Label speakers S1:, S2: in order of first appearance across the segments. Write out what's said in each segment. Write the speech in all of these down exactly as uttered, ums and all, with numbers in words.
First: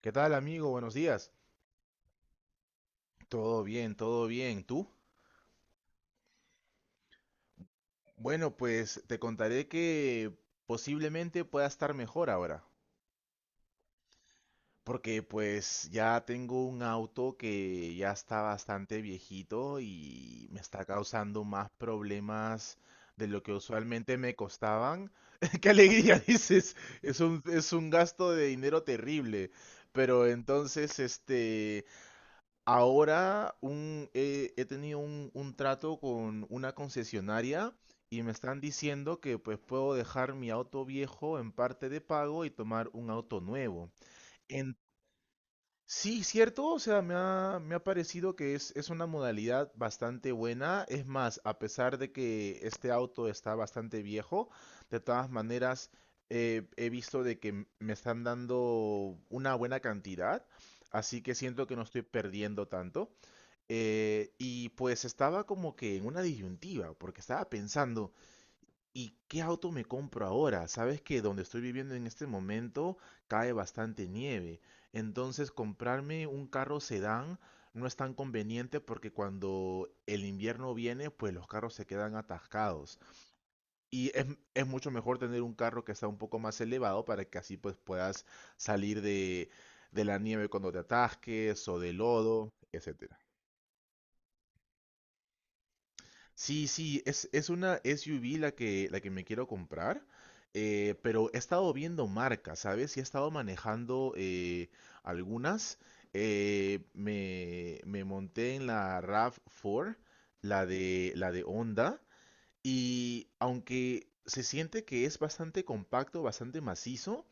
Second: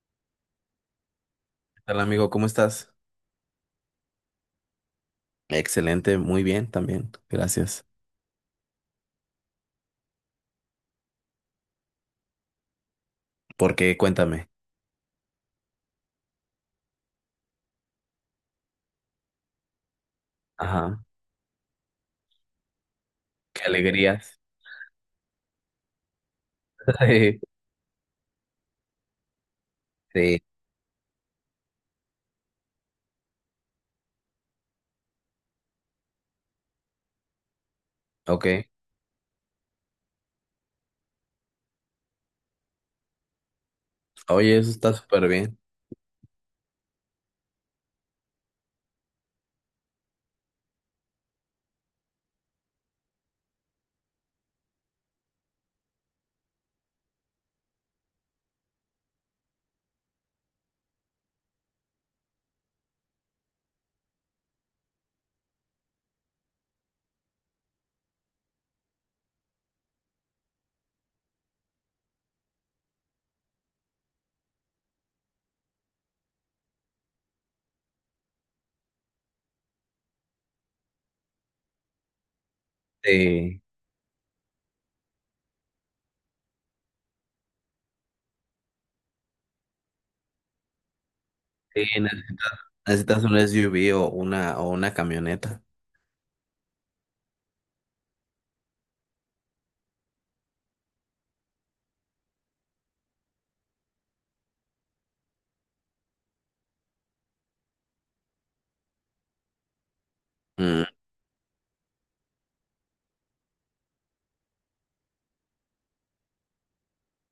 S1: ¿Qué tal, amigo? Buenos días.
S2: Hola amigo, ¿cómo estás?
S1: Todo bien, todo bien. ¿Tú?
S2: Excelente, muy bien también, gracias.
S1: Bueno, pues te contaré que posiblemente pueda estar mejor ahora,
S2: ¿Por qué? Cuéntame.
S1: porque pues ya tengo un auto que ya está bastante viejito y me está
S2: Ajá,
S1: causando más problemas de lo que
S2: qué
S1: usualmente me
S2: alegrías.
S1: costaban. ¡Qué alegría! Dices, es
S2: Sí,
S1: un, es un gasto de dinero terrible. Pero
S2: sí.
S1: entonces, este, ahora un- eh, he tenido un, un trato con una concesionaria, y me
S2: Ok.
S1: están diciendo que pues puedo dejar mi auto viejo en parte de pago y tomar un auto nuevo.
S2: Oye, eso
S1: En,
S2: está súper bien.
S1: sí, cierto, o sea, me ha, me ha parecido que es, es una modalidad bastante buena. Es más, a pesar de que este auto está bastante viejo, de todas maneras eh, he visto de que m- me están dando una buena cantidad, así que siento que no estoy perdiendo tanto. Eh, y pues estaba como que en una disyuntiva, porque estaba pensando, ¿y qué auto me compro ahora? Sabes que donde estoy viviendo en este momento cae bastante nieve, entonces comprarme un carro sedán no es tan conveniente porque cuando el invierno viene, pues los carros se quedan atascados.
S2: Sí,
S1: Y es, es mucho mejor tener un carro que está un poco más elevado para que así pues puedas salir de, de la nieve cuando te atasques o
S2: sí,
S1: de
S2: neces-
S1: lodo, etcétera.
S2: necesitas un S U V o una, o una camioneta.
S1: Sí, sí, es, es una S U V la que, la que me quiero comprar, eh, pero he estado viendo marcas, ¿sabes? Y he estado manejando eh, algunas. Eh, me, me monté en la rav cuatro, la
S2: Mm,
S1: de, la de Honda, y aunque se siente que es bastante compacto, bastante macizo,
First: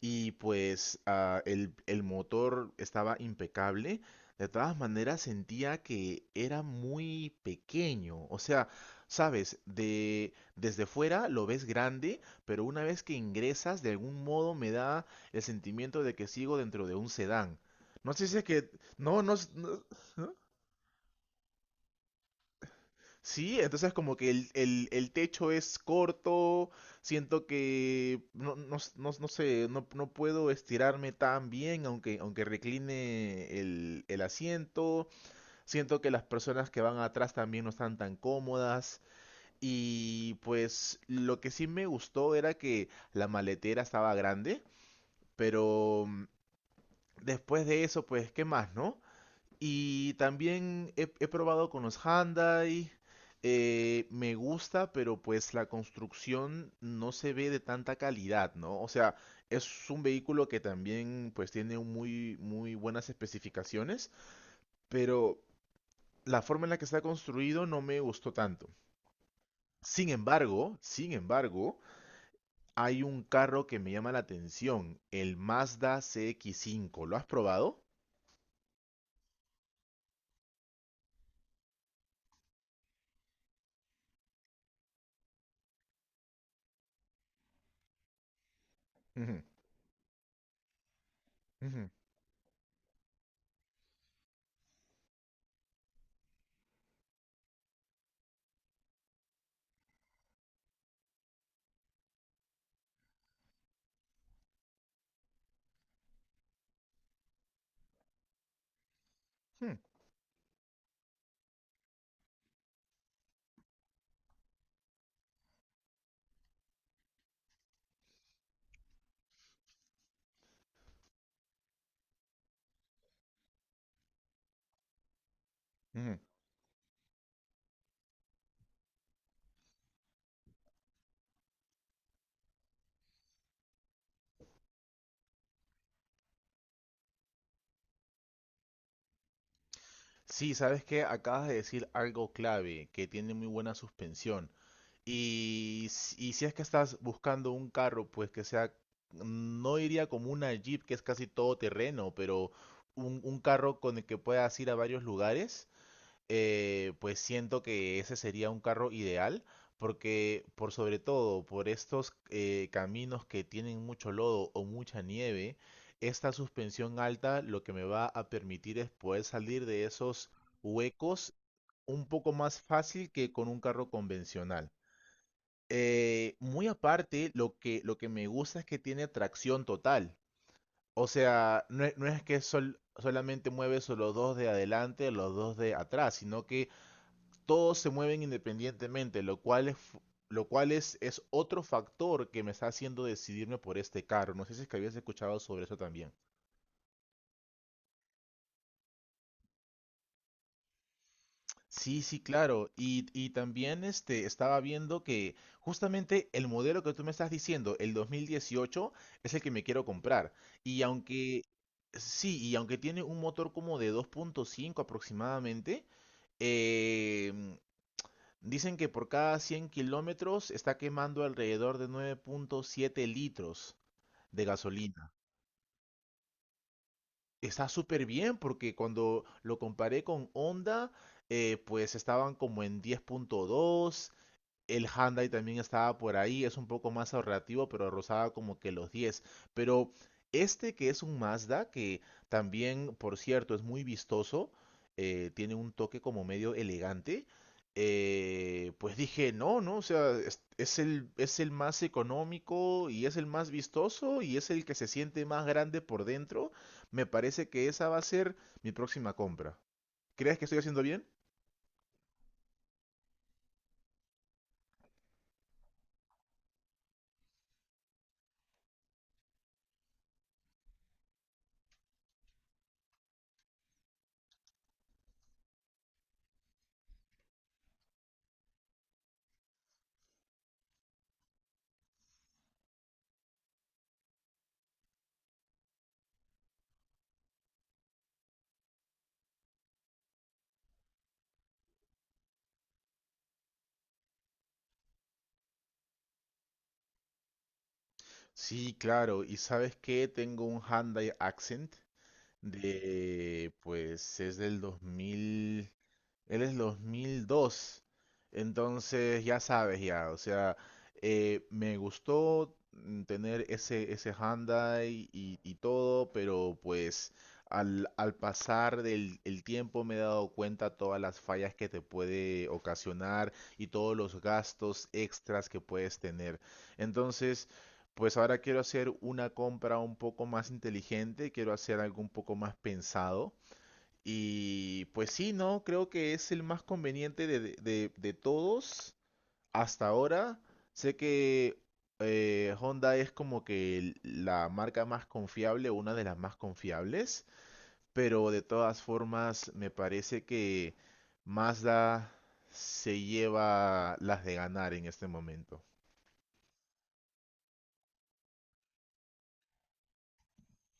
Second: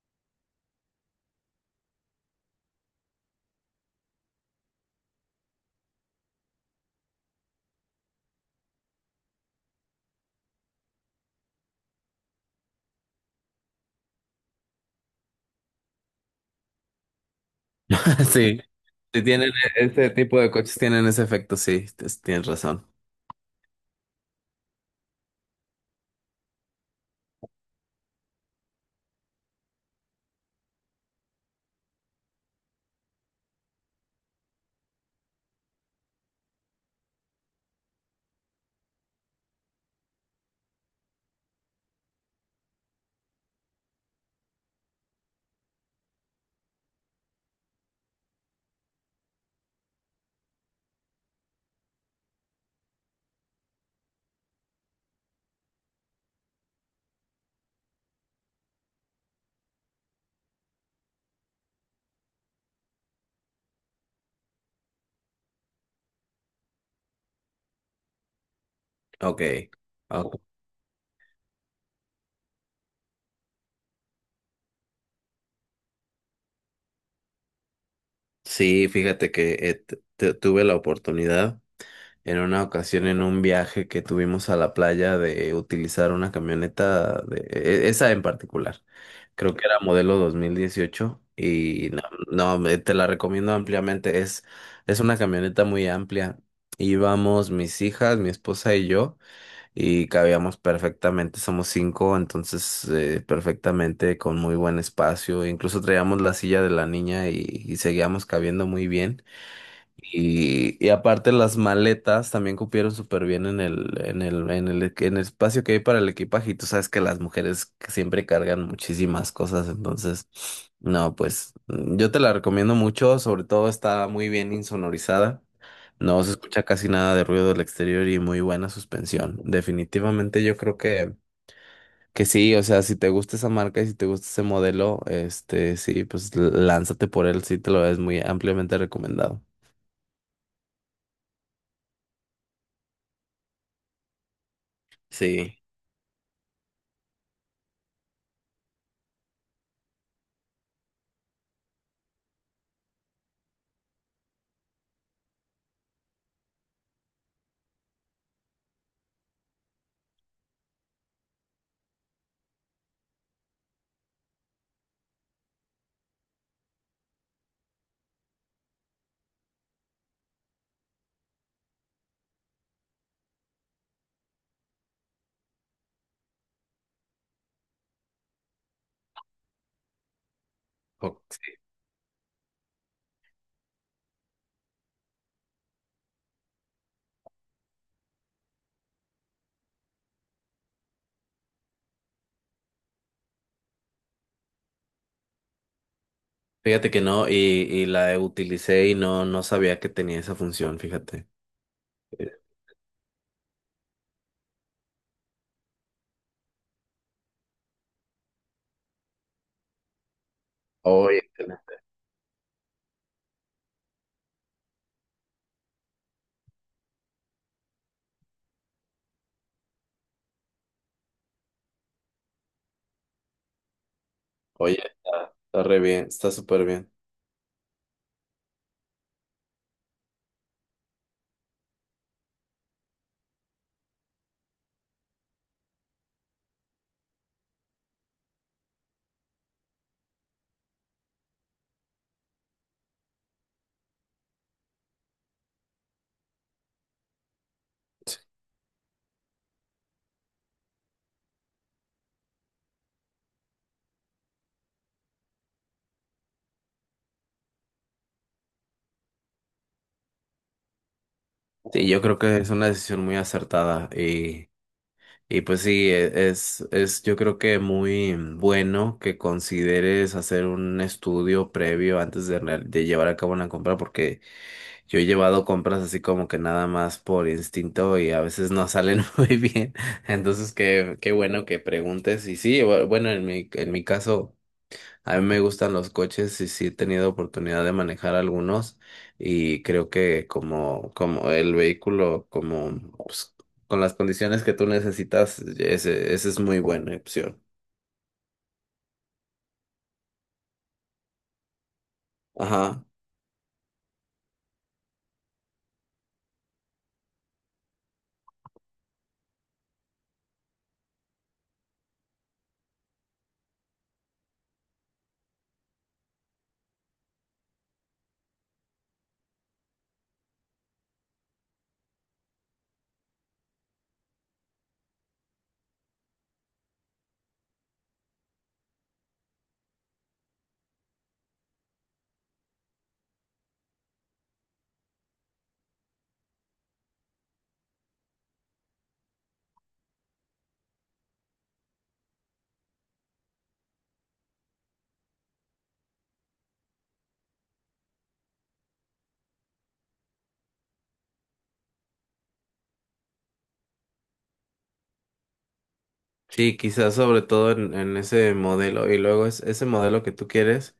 S1: y pues ah, el, el motor estaba impecable, de todas maneras sentía que era muy pequeño. O sea, sabes, de, desde fuera lo ves grande, pero una vez que ingresas, de algún modo me da el sentimiento de que sigo dentro de un sedán. No sé si es
S2: Sí,
S1: que... No,
S2: si
S1: no, s-
S2: tienen
S1: no.
S2: e- este tipo de coches, tienen ese efecto, sí, tes- tienes razón.
S1: Sí, entonces como que el, el- el techo es corto, siento que no, no, s- no, no sé, no, no puedo estirarme tan bien aunque, aunque recline el, el asiento, siento que las personas que van atrás también no están tan cómodas, y pues lo que sí me gustó era que la maletera estaba grande, pero mm, después de eso pues, ¿qué más, no? Y también he, he probado con los Hyundai. Eh, me gusta, pero pues la construcción no se ve de tanta calidad, ¿no? O sea, es un vehículo que también pues tiene un muy, muy buenas especificaciones, pero la forma en la que está construido no me gustó tanto.
S2: Ok.
S1: Sin
S2: Ok.
S1: embargo, sin embargo, hay un carro que me llama la atención, el Mazda C X cinco. ¿Lo has probado?
S2: Sí, fíjate que eh, t- t- tuve la oportunidad en una ocasión en un viaje que tuvimos a la playa de utilizar una camioneta de e- esa en particular.
S1: Ujú,
S2: Creo que era modelo dos mil dieciocho
S1: ujú,
S2: y no, no, me- te la recomiendo ampliamente. Es, es una camioneta muy amplia. Íbamos mis hijas, mi esposa y yo y cabíamos perfectamente. Somos cinco, entonces eh, perfectamente con muy buen espacio. Incluso traíamos la silla de la niña y, y seguíamos cabiendo muy bien.
S1: ujú,
S2: Y, y aparte las maletas también cupieron súper bien en el, en el, en el, en el espacio que hay para el equipaje. Y tú sabes que las mujeres siempre cargan muchísimas cosas, entonces, no, pues mm, yo te la recomiendo mucho, sobre todo está muy bien insonorizada.
S1: ujú.
S2: No se escucha casi nada de ruido del exterior y muy buena suspensión. Definitivamente yo creo que, que sí, o sea, si te gusta esa marca y si te gusta ese modelo, este, sí, pues lánzate por él, sí te lo es muy ampliamente recomendado.
S1: Sí, sabes que acabas de decir algo clave, que tiene muy buena suspensión.
S2: Sí.
S1: Y, s- y si es que estás buscando un carro, pues que sea, no diría como una Jeep, que es casi todo terreno, pero un, un carro con el que puedas ir a varios lugares, eh, pues siento que ese sería un carro ideal, porque por sobre todo por estos eh, caminos que tienen mucho lodo o mucha nieve, esta suspensión alta lo que me va a permitir es poder salir de esos huecos un poco más fácil que con un carro convencional. Eh, muy aparte, lo que, lo que me gusta es que tiene tracción total. O
S2: Oh,
S1: sea, no, es no es que sol- solamente mueves los dos de adelante o los dos de atrás, sino que todos se mueven independientemente, lo cual es, fu- lo cual es, es otro factor que me está haciendo decidirme por este carro. No sé si es que habías escuchado sobre eso también.
S2: fíjate que no, y, y la utilicé y no, no sabía que tenía esa función, fíjate.
S1: Sí, sí,
S2: Eh,
S1: claro. Y, y también este, estaba viendo que justamente el modelo que tú me estás diciendo, el dos mil dieciocho, es el que me quiero comprar. Y
S2: Oye,
S1: aunque,
S2: tela.
S1: sí, y aunque tiene un motor como de dos punto cinco aproximadamente, em, dicen que por cada cien kilómetros está quemando alrededor de nueve punto siete litros de
S2: Oye,
S1: gasolina.
S2: está, está re bien, está súper bien.
S1: Está súper bien porque cuando lo comparé con Honda, eh, pues estaban como en diez punto dos, el Hyundai también estaba por ahí, es un poco más ahorrativo, pero rozaba como que los diez. Pero este que es un Mazda, que también, por cierto, es muy vistoso, eh, tiene un toque como medio elegante, eh, pues dije, no, no, o sea, es, es el, es el más económico y es el más vistoso y es el que se siente más grande por dentro. Me parece que esa va a ser mi próxima compra. ¿Crees que estoy haciendo bien?
S2: Sí, yo creo que es una decisión muy acertada y, y pues sí, e- es, es yo creo que muy bueno que consideres hacer un estudio previo antes de, real- de llevar a cabo una compra porque yo he llevado compras así como que nada más por instinto y a veces no salen muy bien. Entonces, qué, qué bueno que preguntes. Y sí, bu- bueno, en mi, en mi caso, a mí me gustan los coches y sí he tenido oportunidad de manejar algunos. Y creo que como, como el vehículo, como pues, con las condiciones que tú necesitas, ese, ese es muy buena opción.
S1: Sí, claro. ¿Y sabes qué? Tengo un Hyundai Accent
S2: Ajá.
S1: de, pues es del dos mil él es dos mil dos. Entonces, ya sabes, ya. O sea, eh, me gustó mm, tener ese, ese Hyundai y, y todo, pero pues al, al pasar del el tiempo me he dado cuenta todas las fallas que te puede ocasionar y todos los gastos extras que puedes tener. Entonces, pues ahora quiero hacer una compra un poco más inteligente, quiero hacer algo un poco más pensado, y pues sí, ¿no? Creo que es el más conveniente de, de- de- de todos hasta ahora. Sé que eh, Honda es como que el- la marca más confiable, una de las más confiables, pero de todas formas me parece que Mazda se lleva las de ganar en este momento.
S2: Sí, quizás sobre todo en, en ese modelo. Y luego es ese modelo que tú quieres.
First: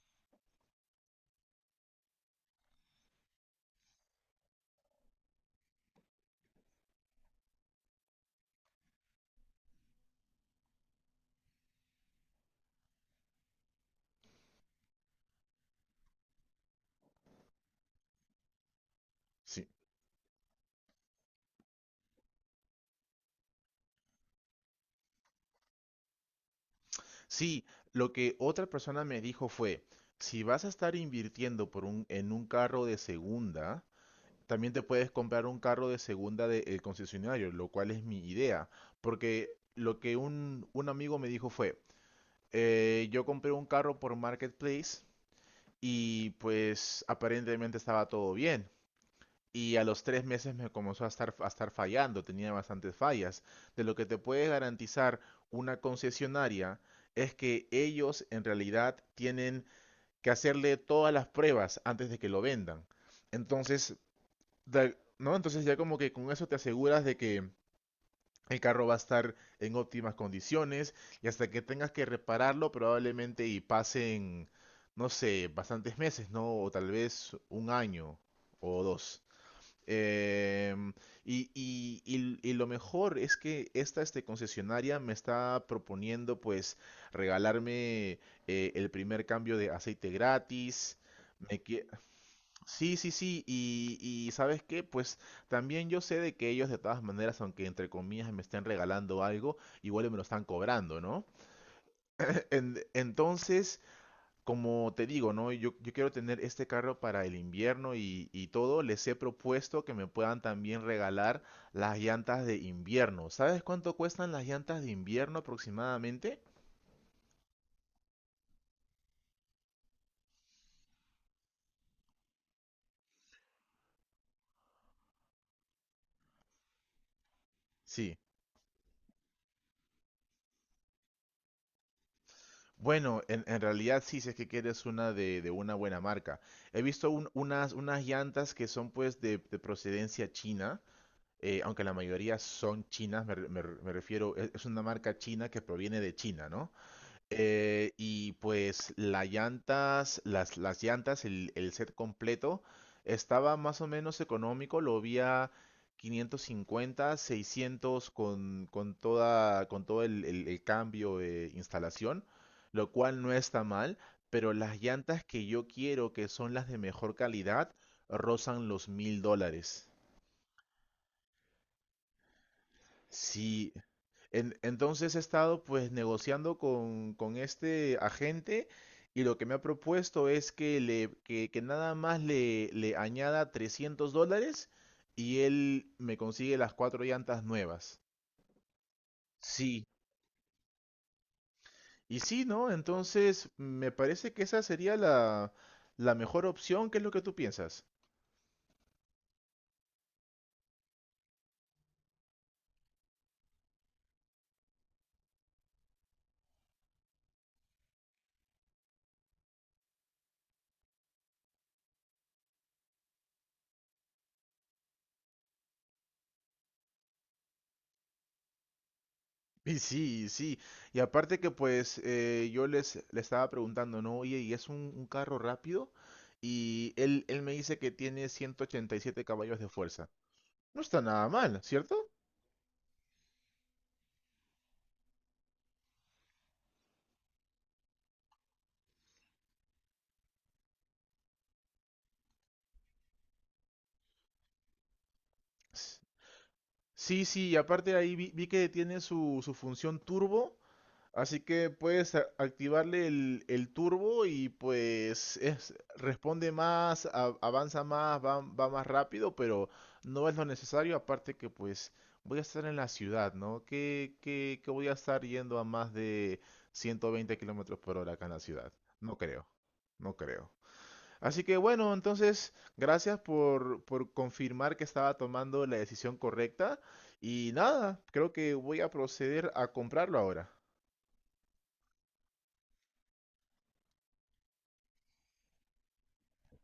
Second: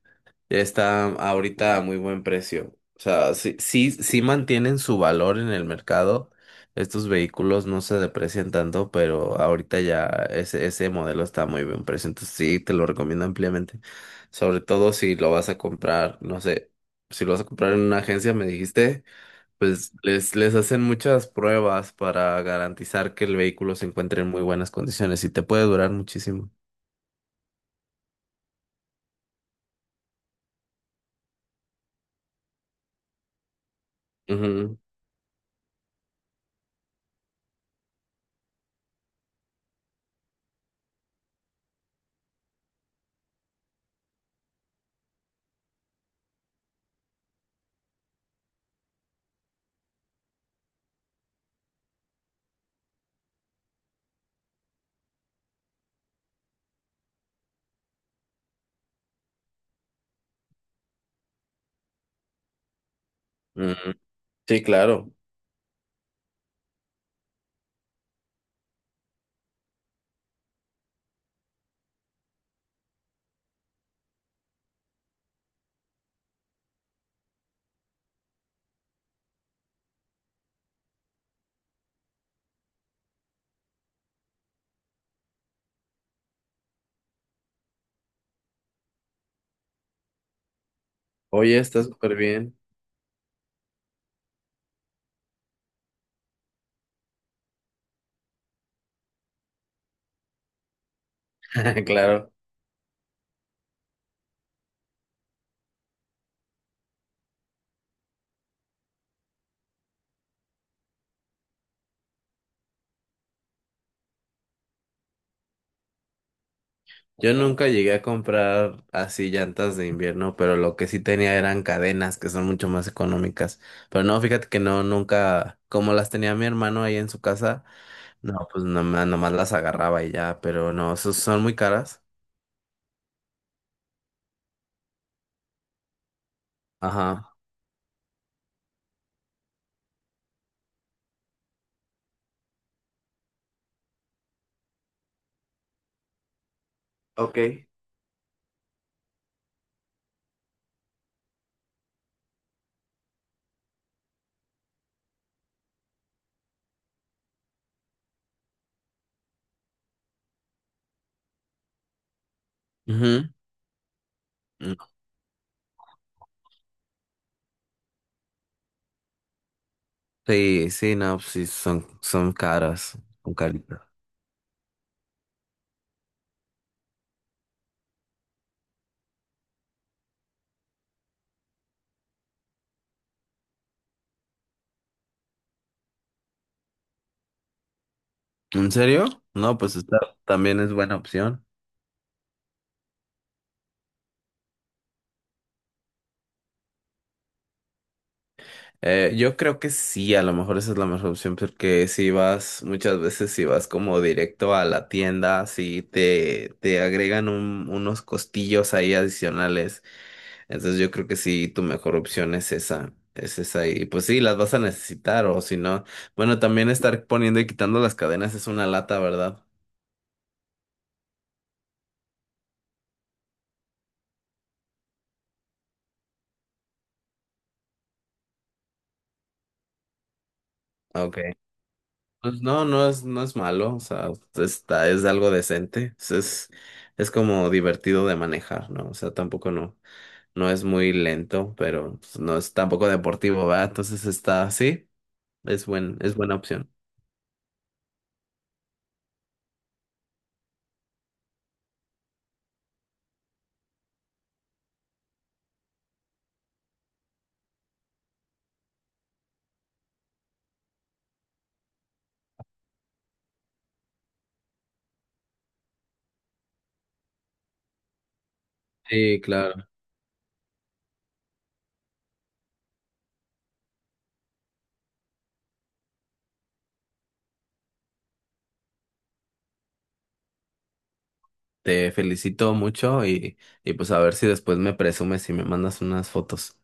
S2: Está ahorita a muy buen precio. O sea, sí, sí, sí mantienen su valor en el mercado. Estos vehículos no se deprecian tanto, pero ahorita ya ese, ese modelo está a muy buen precio. Entonces sí, te lo recomiendo ampliamente. Sobre todo si lo vas a comprar, no sé, si lo vas a comprar en una agencia, me dijiste,
S1: Sí.
S2: pues les, les hacen muchas pruebas para garantizar que el vehículo se encuentre en muy buenas condiciones y te puede durar muchísimo.
S1: Sí, lo que otra persona me dijo fue, si vas a estar invirtiendo por un, en un carro de segunda, también te puedes comprar un carro de segunda del concesionario, lo cual es mi idea, porque lo que un, un amigo me dijo fue, eh, yo compré un carro por Marketplace y pues aparentemente estaba todo bien. Y a los tres meses me comenzó a estar, a estar fallando, tenía bastantes fallas. De lo que te puede garantizar una concesionaria es que ellos en realidad tienen que hacerle todas las pruebas antes de que lo vendan.
S2: Ujú,
S1: Entonces,
S2: ujú. Sí,
S1: Da-
S2: claro.
S1: ¿no? Entonces ya como que con eso te aseguras de que el carro va a estar en óptimas condiciones y hasta que tengas que repararlo probablemente y pasen, no sé, bastantes meses, ¿no? O tal vez un año o dos. Em, y, y- y- y lo mejor es que esta este, concesionaria me está proponiendo pues regalarme eh, el primer cambio de aceite gratis.
S2: Oye,
S1: Me,
S2: está
S1: qui-
S2: súper bien.
S1: Sí, sí, sí, y, y ¿sabes qué? Pues también yo sé de que ellos de todas maneras, aunque entre comillas me estén regalando algo, igual me lo están cobrando, ¿no?
S2: Claro,
S1: En- entonces, como te digo, ¿no? Yo, yo quiero tener este carro para el invierno y, y todo, les he propuesto que me puedan también regalar las llantas de invierno. ¿Sabes cuánto cuestan las llantas de invierno aproximadamente?
S2: yo nunca llegué a comprar así llantas de invierno, pero lo que sí tenía eran cadenas que son mucho más económicas. Pero no, fíjate que no, nunca, como las tenía mi hermano ahí en su casa,
S1: Sí.
S2: no, pues nomás, nomás las agarraba y ya, pero no, esos son muy caras.
S1: Bueno, en, en realidad sí, si es que quieres una de, de una buena marca. He visto un-
S2: Ajá.
S1: unas, unas llantas que son pues de, de procedencia china, eh, aunque la mayoría son chinas, me, re- me re- me refiero, es, es una marca china que proviene de China, ¿no?
S2: Ok.
S1: Eh, y pues las llantas, las, las llantas, el, el set completo estaba más o menos económico, lo vi a quinientos cincuenta, seiscientos con, con toda, con todo el, el- el cambio de instalación, lo cual
S2: Ujú.
S1: no está mal, pero
S2: Mm.
S1: las llantas que yo quiero, que son las de mejor calidad, rozan los mil dólares.
S2: Sí, sí, no, pues sí, son, son caras, son
S1: Sí,
S2: caritas.
S1: En- entonces he estado pues negociando con, con este agente, y lo que me ha propuesto es que, le, que, que nada más le, le añada trescientos dólares y él me consigue las cuatro llantas nuevas.
S2: ¿En serio? No, pues
S1: Sí,
S2: esta también es buena opción.
S1: y sí, ¿no? Entonces me parece que esa sería la, la mejor opción. ¿Qué es lo que tú piensas?
S2: Eh, yo creo que sí, a lo mejor esa es la mejor opción, porque si vas, muchas veces si vas como directo a la tienda, si te, te agregan un- unos costillos ahí adicionales, entonces yo creo que sí, tu mejor opción es esa, es esa, y pues sí, las vas a necesitar, o si no, bueno, también estar poniendo y quitando las cadenas es una lata, ¿verdad?
S1: Y sí, y sí. Y aparte que pues eh, yo les, le estaba preguntando, ¿no? Oye, ¿y es un, un carro rápido? Y él, él me dice que tiene ciento ochenta y siete caballos de fuerza. No está
S2: Ah, ok.
S1: nada mal, ¿cierto?
S2: Pues no, no es, no es malo, o sea, está, es algo decente, es, es es como divertido de manejar, ¿no? O sea, tampoco no. No es muy lento, pero pues, no es tampoco deportivo, ¿verdad? Entonces está así. Es buen, es buena opción.
S1: Sí, sí, y aparte ahí vi, vi que tiene su, su función turbo, así que puedes a- activarle el, el turbo y pues es, responde más, a- avanza más, va, va más rápido, pero no es lo necesario, aparte que pues voy a estar en la ciudad, ¿no? Que, que, que voy a estar yendo a más de ciento veinte kilómetros por hora acá en la ciudad. No
S2: Sí,
S1: creo,
S2: claro.
S1: no creo. Así que bueno, entonces, gracias por, por confirmar que estaba tomando la decisión correcta. Y nada, creo que voy a proceder a comprarlo ahora.
S2: Te felicito mucho y, y pues a ver si después me presumes y me mandas unas fotos.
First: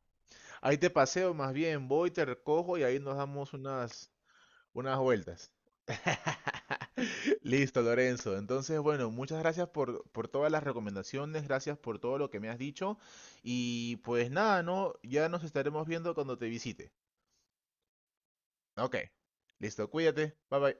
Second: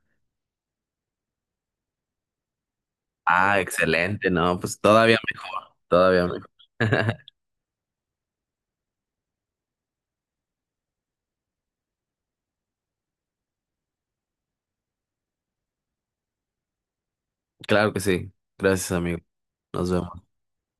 S1: Ahí te paseo, más bien, voy, te recojo y ahí nos damos
S2: Ah,
S1: unas,
S2: excelente, no, pues
S1: unas
S2: todavía
S1: vueltas.
S2: mejor, todavía mejor.
S1: Listo, Lorenzo. Entonces, bueno, muchas gracias por, por todas las recomendaciones, gracias por todo lo que me has dicho. Y pues nada, ¿no? Ya nos estaremos viendo cuando te visite.
S2: Claro que sí. Gracias,
S1: Ok.
S2: amigo.
S1: Listo,
S2: Nos vemos.
S1: cuídate. Bye bye.